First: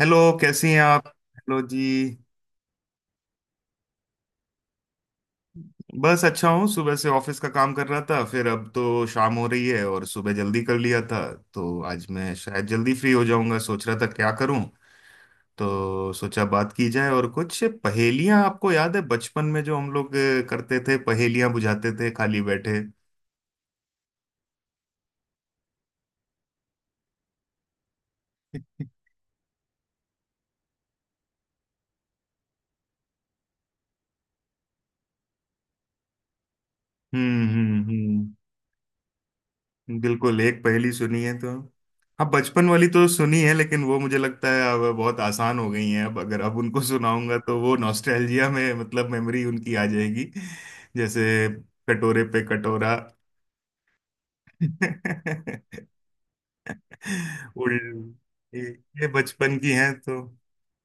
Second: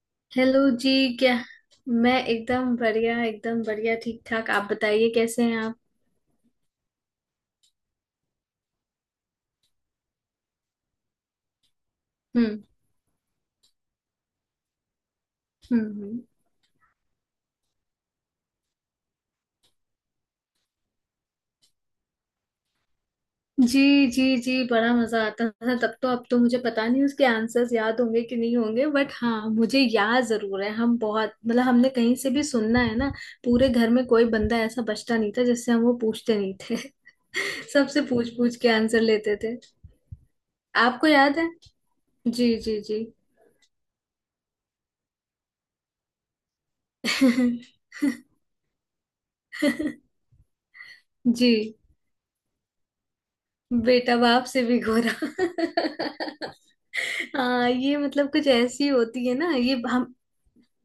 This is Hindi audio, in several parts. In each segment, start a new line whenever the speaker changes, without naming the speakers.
हेलो,
हेलो
कैसी हैं
जी।
आप?
क्या?
हेलो जी।
मैं एकदम बढ़िया, एकदम बढ़िया, ठीक ठाक। आप बताइए, कैसे हैं आप?
बस अच्छा हूँ, सुबह से ऑफिस का काम कर रहा था, फिर अब तो शाम हो रही है और सुबह जल्दी कर लिया था। तो आज मैं
हम्म
शायद जल्दी फ्री हो जाऊंगा, सोच रहा था क्या करूँ।
हम्म
तो
हम्म।
सोचा बात की जाए और कुछ पहेलियां, आपको याद है बचपन में जो हम लोग करते थे, पहेलियां बुझाते थे खाली बैठे।
जी जी जी, बड़ा मजा आता था तब तो। अब तो मुझे पता नहीं उसके आंसर्स याद होंगे कि नहीं होंगे, बट हाँ मुझे याद जरूर है। हम बहुत, मतलब हमने कहीं से भी सुनना है ना, पूरे घर में कोई बंदा ऐसा बचता नहीं था जिससे हम वो पूछते नहीं थे। सबसे पूछ
हम्म।
पूछ के आंसर लेते थे।
बिल्कुल, एक पहेली
आपको
सुनी है
याद है?
तो। हाँ
जी
बचपन
जी
वाली
जी।
तो सुनी है, लेकिन वो मुझे लगता है अब बहुत आसान हो गई हैं। अब अगर अब उनको सुनाऊंगा तो वो नॉस्टैल्जिया में, मतलब मेमोरी उनकी आ जाएगी। जैसे,
जी।
कटोरे पे कटोरा।
बेटा बाप से भी गोरा। हाँ
उल
ये मतलब कुछ
ये
ऐसी
ये
होती है ना
बचपन की
ये
हैं
हम।
तो।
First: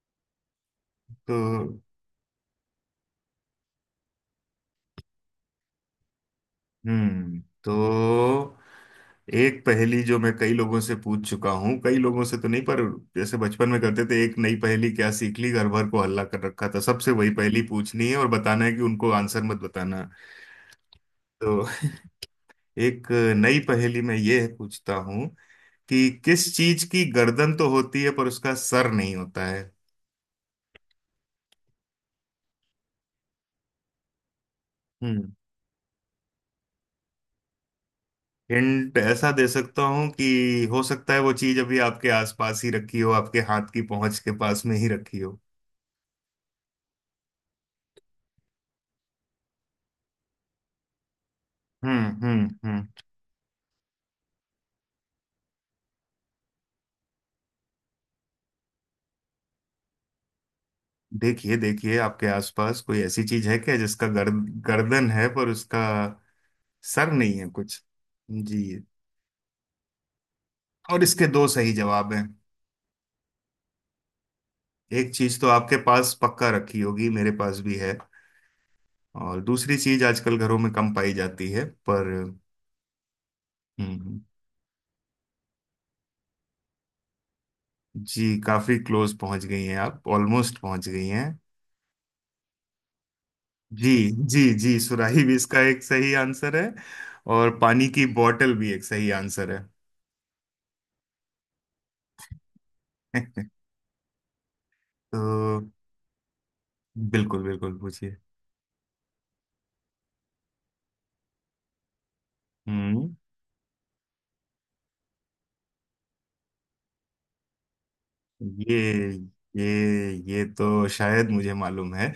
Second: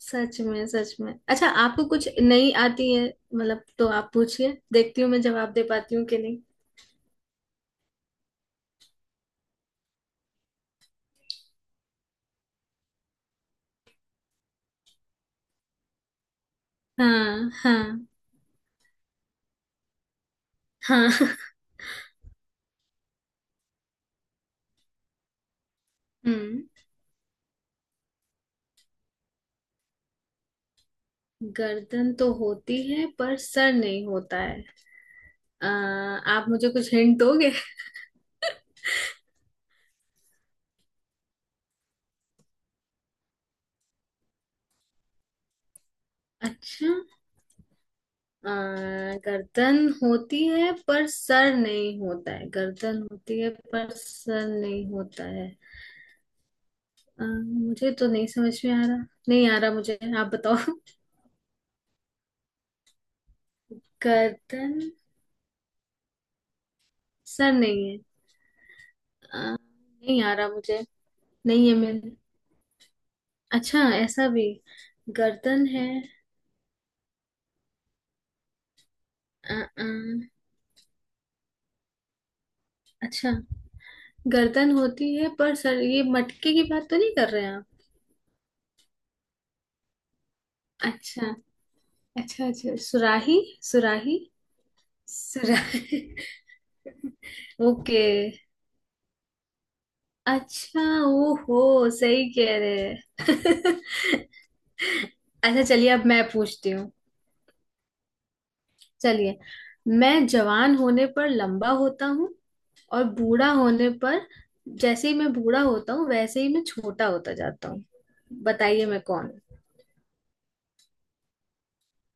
सच में, सच में। अच्छा
तो
आपको कुछ नई आती है? मतलब तो आप पूछिए, देखती हूँ मैं जवाब दे पाती हूँ कि नहीं।
तो एक पहेली जो मैं कई लोगों से पूछ चुका हूँ, कई लोगों से तो नहीं पर जैसे बचपन में करते थे, एक नई पहेली क्या सीख ली, घर भर को हल्ला कर रखा था, सबसे वही
हाँ
पहेली पूछनी
हाँ।
है और बताना है कि उनको आंसर मत बताना।
हाँ।
तो एक नई पहेली में ये पूछता हूँ कि किस
हम्म।
चीज की गर्दन तो होती है पर उसका सर नहीं होता है।
गर्दन तो होती है पर सर नहीं होता है।
हम्म।
आ, आप मुझे कुछ हिंट दोगे?
हिंट ऐसा दे सकता हूँ कि हो सकता है वो चीज अभी आपके आसपास ही रखी हो, आपके हाथ की पहुंच के पास में ही रखी हो।
अच्छा। आ, गर्दन होती है पर सर नहीं होता है,
हम्म।
गर्दन होती है पर सर नहीं होता है। मुझे तो नहीं समझ में आ रहा। नहीं आ रहा मुझे, आप बताओ।
देखिए देखिए, आपके आसपास कोई ऐसी चीज है क्या जिसका
गर्दन।
गर्दन है पर उसका सर नहीं है
सर
कुछ।
नहीं है।
जी,
नहीं आ रहा मुझे।
और इसके दो
नहीं
सही
है मेरे।
जवाब हैं।
अच्छा ऐसा भी!
एक चीज तो
गर्दन
आपके
है।
पास पक्का रखी होगी, मेरे पास भी है, और
अ,
दूसरी
अ,
चीज आजकल घरों में कम पाई जाती है पर।
अच्छा।
हम्म।
गर्दन होती है पर सर, ये मटके की बात तो नहीं कर रहे हैं आप?
जी काफी क्लोज पहुंच गई हैं आप, ऑलमोस्ट पहुंच गई हैं।
अच्छा। अच्छा अच्छा, सुराही।
जी
सुराही।
जी जी, सुराही भी इसका एक
सुराही।
सही आंसर है, और पानी
ओके।
की बॉटल भी एक सही आंसर है।
अच्छा। ओहो, सही कह रहे हैं।
तो
अच्छा चलिए अब मैं पूछती हूँ।
बिल्कुल बिल्कुल पूछिए।
चलिए। मैं जवान होने पर लंबा होता हूँ, और
हम्म,
बूढ़ा होने पर, जैसे ही मैं बूढ़ा होता हूँ वैसे ही मैं छोटा होता जाता हूँ। बताइए मैं
ये
कौन हूँ?
ये ये तो शायद मुझे मालूम है।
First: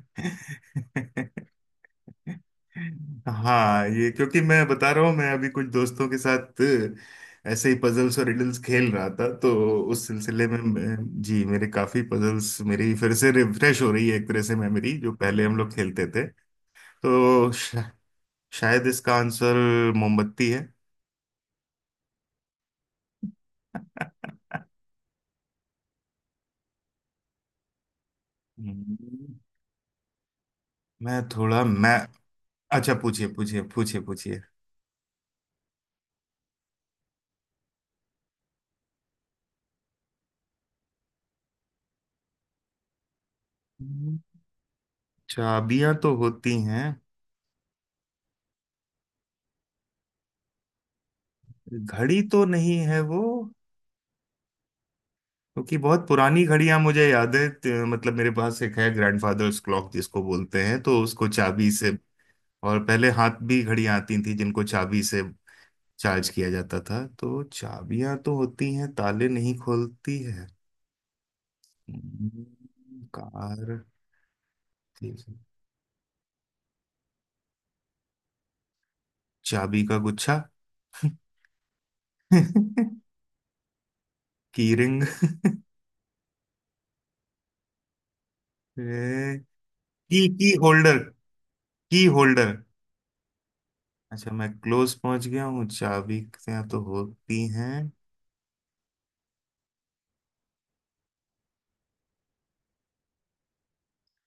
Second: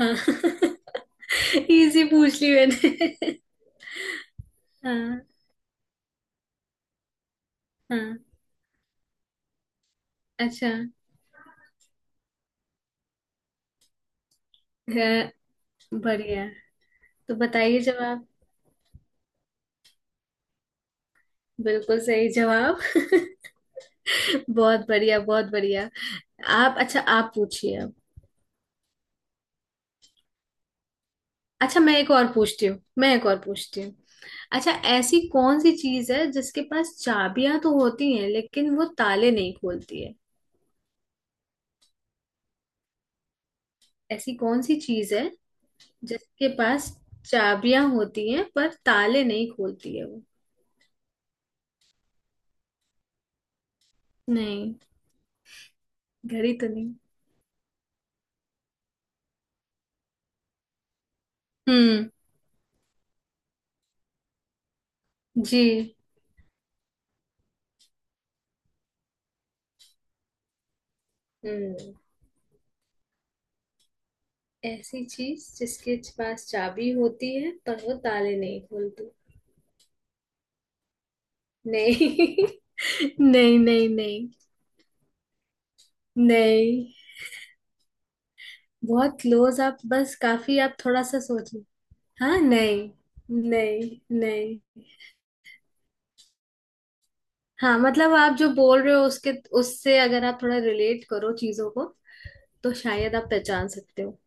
हाँ। इजी पूछ ली मैंने।
हाँ, ये क्योंकि मैं बता रहा हूँ,
हाँ।
मैं अभी कुछ दोस्तों के साथ ऐसे ही पजल्स
हाँ।
और रिडल्स खेल रहा था। तो उस सिलसिले में
अच्छा।
जी, मेरे काफी पजल्स मेरी फिर से रिफ्रेश हो रही है, एक तरह से मेमोरी जो पहले
हाँ,
हम लोग खेलते थे।
बढ़िया। तो
तो
बताइए जवाब।
शायद इसका आंसर मोमबत्ती है।
बिल्कुल सही जवाब। बहुत बढ़िया, बहुत बढ़िया। आप, अच्छा आप पूछिए अब।
हम्म, मैं थोड़ा
अच्छा
मैं
मैं एक और पूछती हूँ,
अच्छा
मैं एक
पूछिए
और
पूछिए
पूछती हूँ।
पूछिए पूछिए।
अच्छा। ऐसी कौन सी चीज है जिसके पास चाबियां तो होती हैं लेकिन वो ताले नहीं खोलती है? ऐसी कौन सी चीज है
चाबियां तो
जिसके
होती हैं,
पास चाबियां होती हैं पर ताले नहीं खोलती है वो?
घड़ी तो नहीं है वो,
नहीं।
क्योंकि बहुत पुरानी
घड़ी तो
घड़ियां
नहीं।
मुझे याद है, मतलब मेरे पास एक है, ग्रैंडफादर्स क्लॉक जिसको बोलते हैं, तो उसको चाबी से।
हम्म।
और पहले हाथ भी घड़ियां आती थी जिनको चाबी से
जी।
चार्ज किया जाता था, तो चाबियां तो होती हैं, ताले नहीं खोलती है।
हम्म।
हम्म, कार
ऐसी
ठीक है।
चीज जिसके पास चाबी होती है पर वो ताले नहीं खोलती।
चाबी का गुच्छा।
नहीं। नहीं नहीं नहीं।
की रिंग।
नहीं। बहुत क्लोज आप, बस
की
काफी, आप
होल्डर,
थोड़ा सा सोच।
की
हाँ
होल्डर।
नहीं। नहीं
अच्छा मैं
नहीं।
क्लोज पहुंच गया हूँ, चाबी से तो होती हैं।
हाँ मतलब आप जो बोल रहे हो उसके, उससे अगर आप थोड़ा रिलेट करो चीजों को तो शायद आप पहचान सकते हो।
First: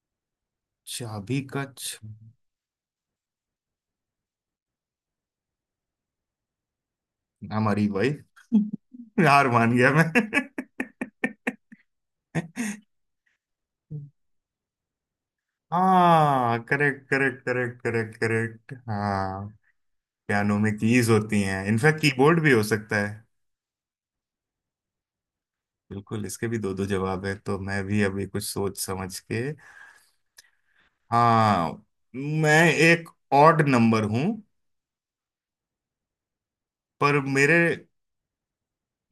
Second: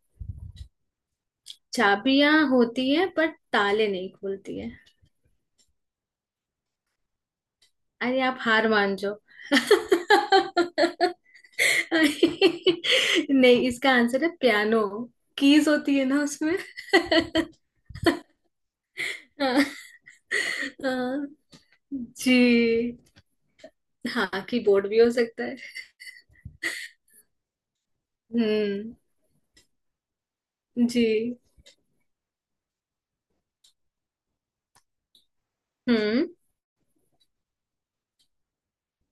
चाबी का
चाबियां होती है बट ताले नहीं खोलती है।
हमारी
अरे
वाइफ।
आप हार मान जाओ।
हार मान गया मैं।
अरे, नहीं इसका आंसर है पियानो। कीज होती है ना उसमें।
हाँ correct correct correct correct correct हाँ।
हाँ।
पियानो में कीज
हाँ,
होती हैं, इनफैक्ट
जी।
कीबोर्ड भी हो सकता है।
हाँ कीबोर्ड भी हो सकता है।
बिल्कुल, इसके भी दो दो जवाब है, तो मैं भी अभी कुछ सोच
हम्म।
समझ के।
जी।
हाँ, मैं एक ऑड नंबर हूं,
हम्म
पर मेरे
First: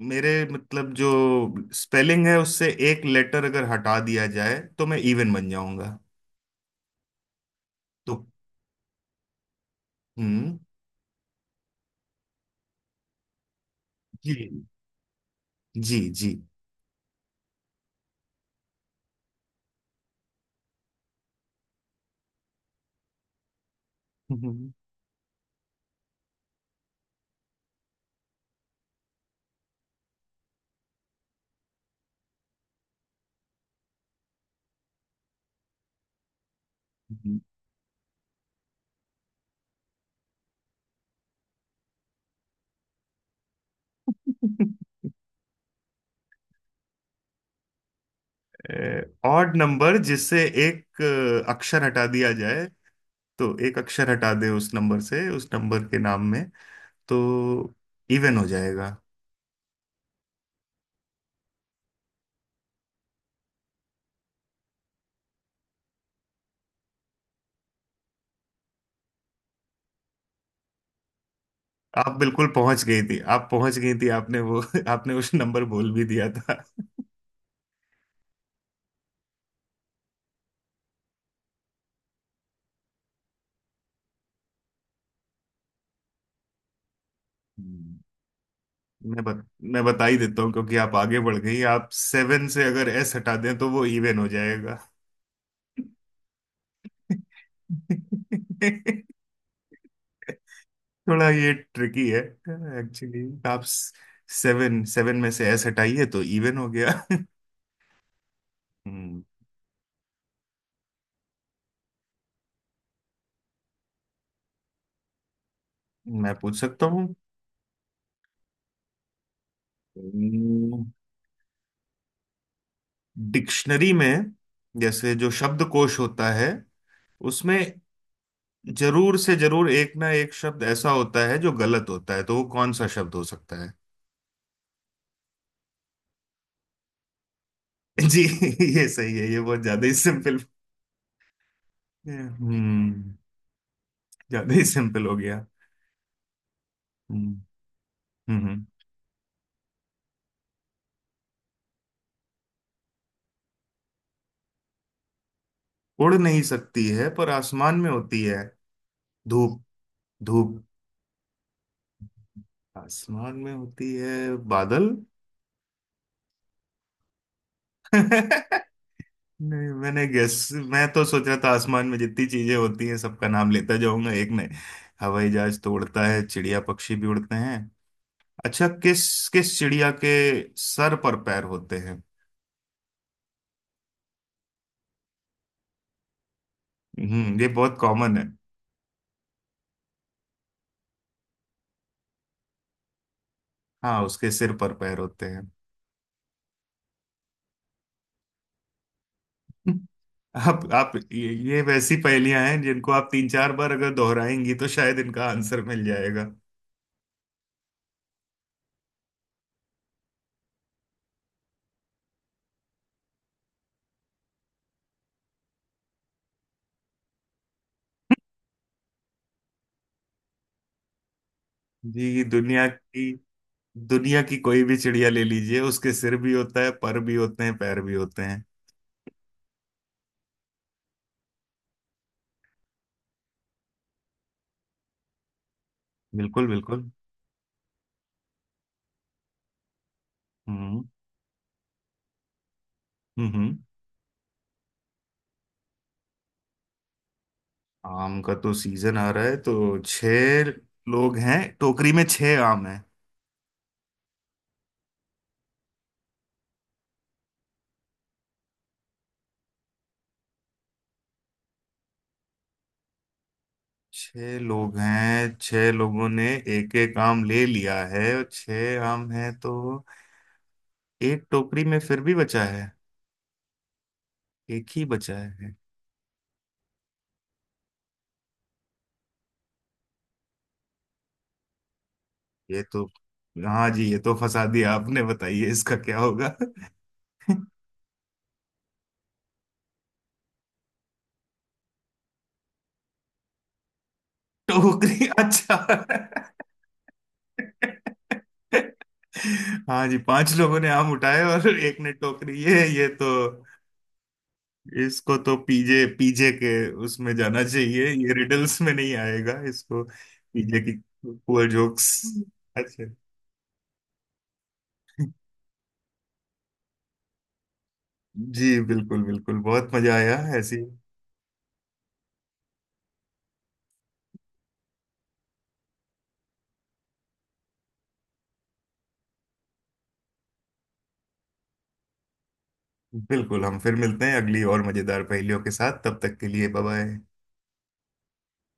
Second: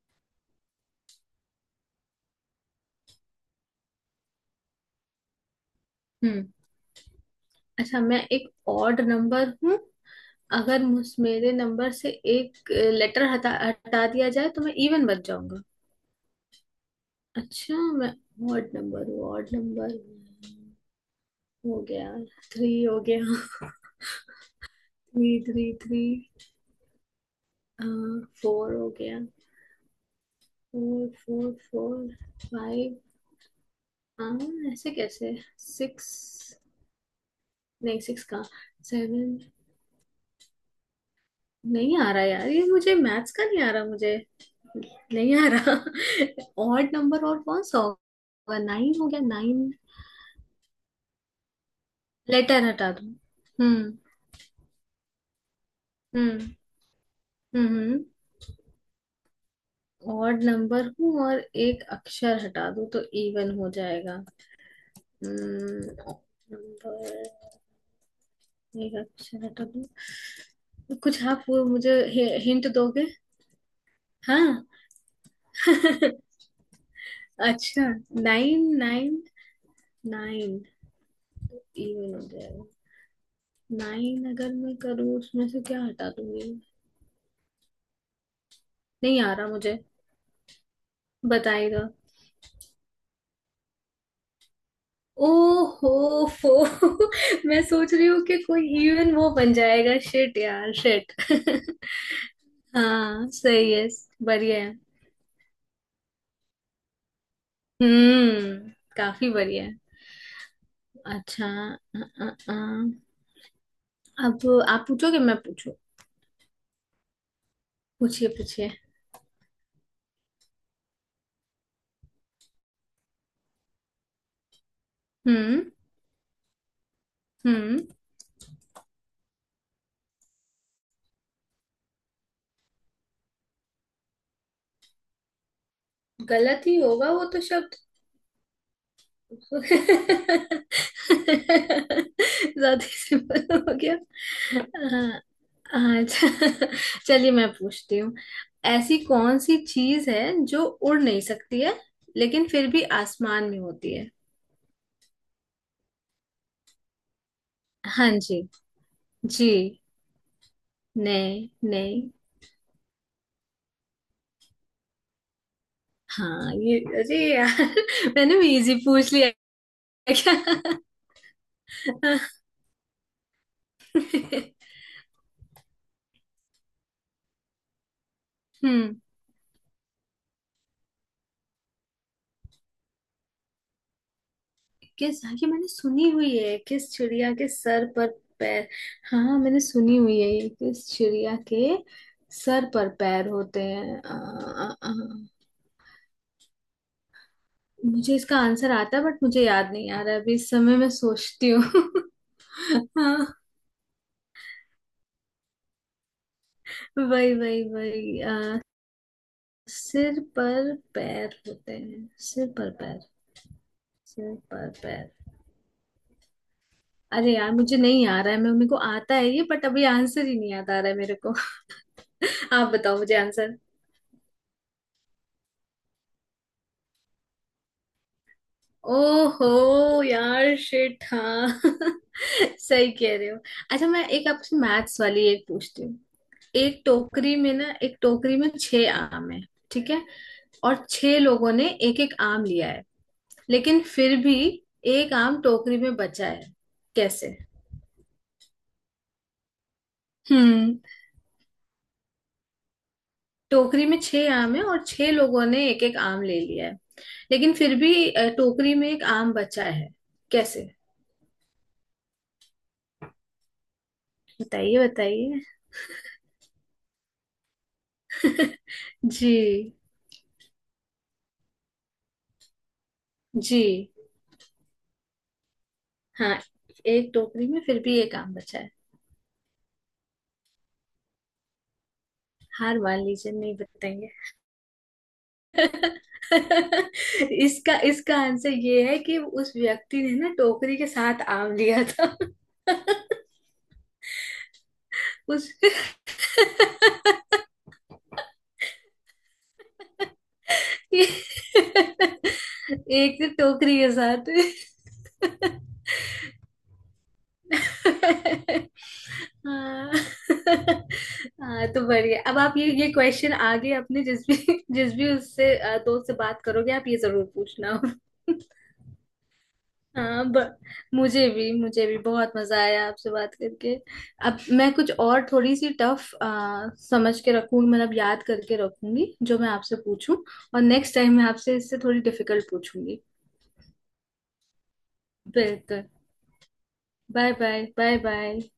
मेरे मतलब जो स्पेलिंग है, उससे एक लेटर अगर हटा दिया जाए तो मैं इवन बन जाऊंगा।
हम्म अच्छा।
तो
मैं एक ऑड नंबर हूँ।
हम्म
अगर मुझ, मेरे नंबर से एक लेटर हटा हटा दिया
जी
जाए तो मैं इवन बच जाऊंगा।
जी जी
अच्छा मैं ऑड नंबर हूँ, ऑड नंबर। हो गया। थ्री हो गया।
हम्म।
Three three three. फोर हो गया। Four four four. फाइव। हाँ। ऐसे कैसे। सिक्स। नहीं सिक्स कहाँ। सेवन। नहीं आ रहा यार ये मुझे, मैथ्स का नहीं आ रहा मुझे। नहीं आ रहा। ऑड नंबर और कौन सा होगा? नाइन हो गया,
ऑड
नाइन।
नंबर, जिससे एक अक्षर हटा दिया
लेटर
जाए,
हटा दो।
तो एक
हम्म
अक्षर हटा दे उस नंबर से, उस नंबर के नाम में,
हम्म
तो
हम्म
इवन हो जाएगा।
ऑड नंबर हूँ और एक अक्षर हटा दो तो इवन हो जाएगा। हम्म। नंबर, एक अक्षर हटा दो। कुछ आप, वो मुझे
आप बिल्कुल
हिंट
पहुंच गई
दोगे?
थी, आप पहुंच गई थी, आपने वो
हाँ।
आपने उस नंबर बोल भी दिया
अच्छा। Nine nine. नाइन इवन हो जाएगा। नाइन अगर मैं करूँ उसमें से क्या हटा दूंगी?
था।
नहीं आ रहा मुझे।
मैं बता ही देता हूँ क्योंकि आप आगे बढ़ गई।
बताएगा।
आप सेवन से अगर एस हटा दें तो वो इवन हो जाएगा।
ओहो फो। मैं सोच रही हूँ कि कोई इवन वो बन जाएगा। शिट यार शिट।
थोड़ा ये ट्रिकी है एक्चुअली।
हाँ
आप
सही है। बढ़िया है।
सेवन सेवन में से एस हटाइए तो इवन हो गया।
हम्म।
हम्म,
काफी बढ़िया है। अच्छा। अ, अ, अ, अब आप पूछोगे मैं पूछू?
मैं पूछ सकता हूँ।
पूछिए पूछिए।
डिक्शनरी में, जैसे जो
हम्म।
शब्दकोश होता है उसमें
हम्म।
जरूर से जरूर एक ना एक शब्द ऐसा होता है जो गलत होता है, तो वो कौन सा शब्द हो सकता है।
गलत ही होगा वो तो शब्द।
जी ये सही है, ये बहुत ज्यादा ही सिंपल।
ज्यादा
ये, हम्म
सिंपल हो गया।
ज्यादा ही सिंपल हो
हाँ।
गया।
हाँ, अच्छा।
हम्म
चलिए मैं पूछती हूँ।
हम्म हम्म।
ऐसी कौन सी चीज है जो उड़ नहीं सकती है लेकिन फिर भी आसमान में होती है?
उड़ नहीं सकती है पर आसमान में
हाँ
होती है।
जी। जी।
धूप, धूप
नहीं नहीं।
आसमान में होती है, बादल।
हाँ ये, अरे यार। मैंने भी इजी पूछ लिया।
नहीं, मैंने
क्या।
गेस, मैं तो सोच रहा था आसमान में जितनी चीजें होती हैं सबका नाम लेता जाऊंगा एक में। हवाई जहाज तो उड़ता है, चिड़िया पक्षी भी उड़ते हैं। अच्छा,
हम्म।
किस किस चिड़िया के सर पर पैर होते हैं।
किस। हाँ, ये मैंने सुनी हुई है, किस चिड़िया
हम्म, ये
के
बहुत
सर पर
कॉमन है।
पैर। हाँ हाँ, मैंने सुनी हुई है ये, किस चिड़िया के सर पर पैर होते
हाँ,
हैं।
उसके सिर पर पैर होते हैं।
मुझे इसका आंसर आता है बट मुझे याद नहीं आ रहा है। अभी इस
आप
समय मैं
आप
सोचती
ये
हूँ।
वैसी पहेलियां हैं जिनको आप
हाँ।
तीन चार बार अगर दोहराएंगी तो शायद इनका आंसर मिल जाएगा।
वही वही वही सिर पर पैर होते हैं, सिर पर पैर, सिर पर पैर। अरे यार मुझे नहीं आ रहा है, मैं मेरे को आता है ये बट अभी आंसर ही नहीं याद आ रहा है मेरे को।
जी, दुनिया
आप बताओ
की
मुझे आंसर।
दुनिया की कोई भी चिड़िया ले लीजिए, उसके सिर भी होता है, पर भी होते हैं, पैर भी होते हैं।
ओहो यार शिट। हाँ। सही कह रहे हो। अच्छा मैं एक आपसे मैथ्स वाली एक पूछती हूँ।
बिल्कुल
एक
बिल्कुल
टोकरी में ना, एक टोकरी में 6 आम है। ठीक है।
हम्म
और छह लोगों ने एक एक आम लिया है।
हम्म हम्म।
लेकिन फिर भी एक आम टोकरी में बचा है। कैसे?
आम का तो सीजन आ रहा है, तो छह
हम्म।
लोग हैं, टोकरी में छह आम हैं।
टोकरी में छह आम है और 6 लोगों ने एक एक आम ले लिया है लेकिन फिर भी टोकरी में एक आम बचा है। कैसे?
छह लोग
बताइए
हैं,
बताइए।
छह लोगों ने एक एक आम ले लिया है और छह आम है,
जी।
तो एक टोकरी में फिर भी बचा है,
जी।
एक ही बचा है।
हाँ। एक टोकरी में फिर भी एक आम बचा है।
ये
हार
तो,
मान लीजिए, नहीं
हाँ जी, ये
बताएंगे।
तो फंसा दिया आपने, बताइए इसका क्या होगा।
इसका, इसका आंसर ये है कि उस व्यक्ति ने ना टोकरी के साथ आम लिया था।
टोकरी,
उस।
अच्छा, हाँ जी, पांच लोगों ने आम उठाए और एक ने टोकरी, ये तो,
एक तो टोकरी के साथ।
इसको तो पीजे पीजे के उसमें जाना चाहिए, ये रिडल्स में नहीं आएगा, इसको
हाँ।
पीजे की पुअर
हाँ, तो
जोक्स।
बढ़िया, अब आप
अच्छा
ये क्वेश्चन आगे अपने जिस भी, जिस भी उससे दोस्त से बात करोगे आप ये जरूर पूछना।
जी, बिल्कुल बिल्कुल बहुत मजा आया
हाँ
ऐसी।
मुझे भी, मुझे भी बहुत मजा आया आपसे बात करके। अब मैं कुछ और थोड़ी सी टफ समझ के रखूंगी, मतलब याद करके रखूंगी जो मैं आपसे पूछूं। और नेक्स्ट टाइम मैं आपसे इससे थोड़ी डिफिकल्ट पूछूंगी।
बिल्कुल, हम फिर मिलते हैं अगली और मजेदार पहेलियों के साथ,
बिल्कुल।
तब तक के लिए bye bye.
Bye bye. Bye bye.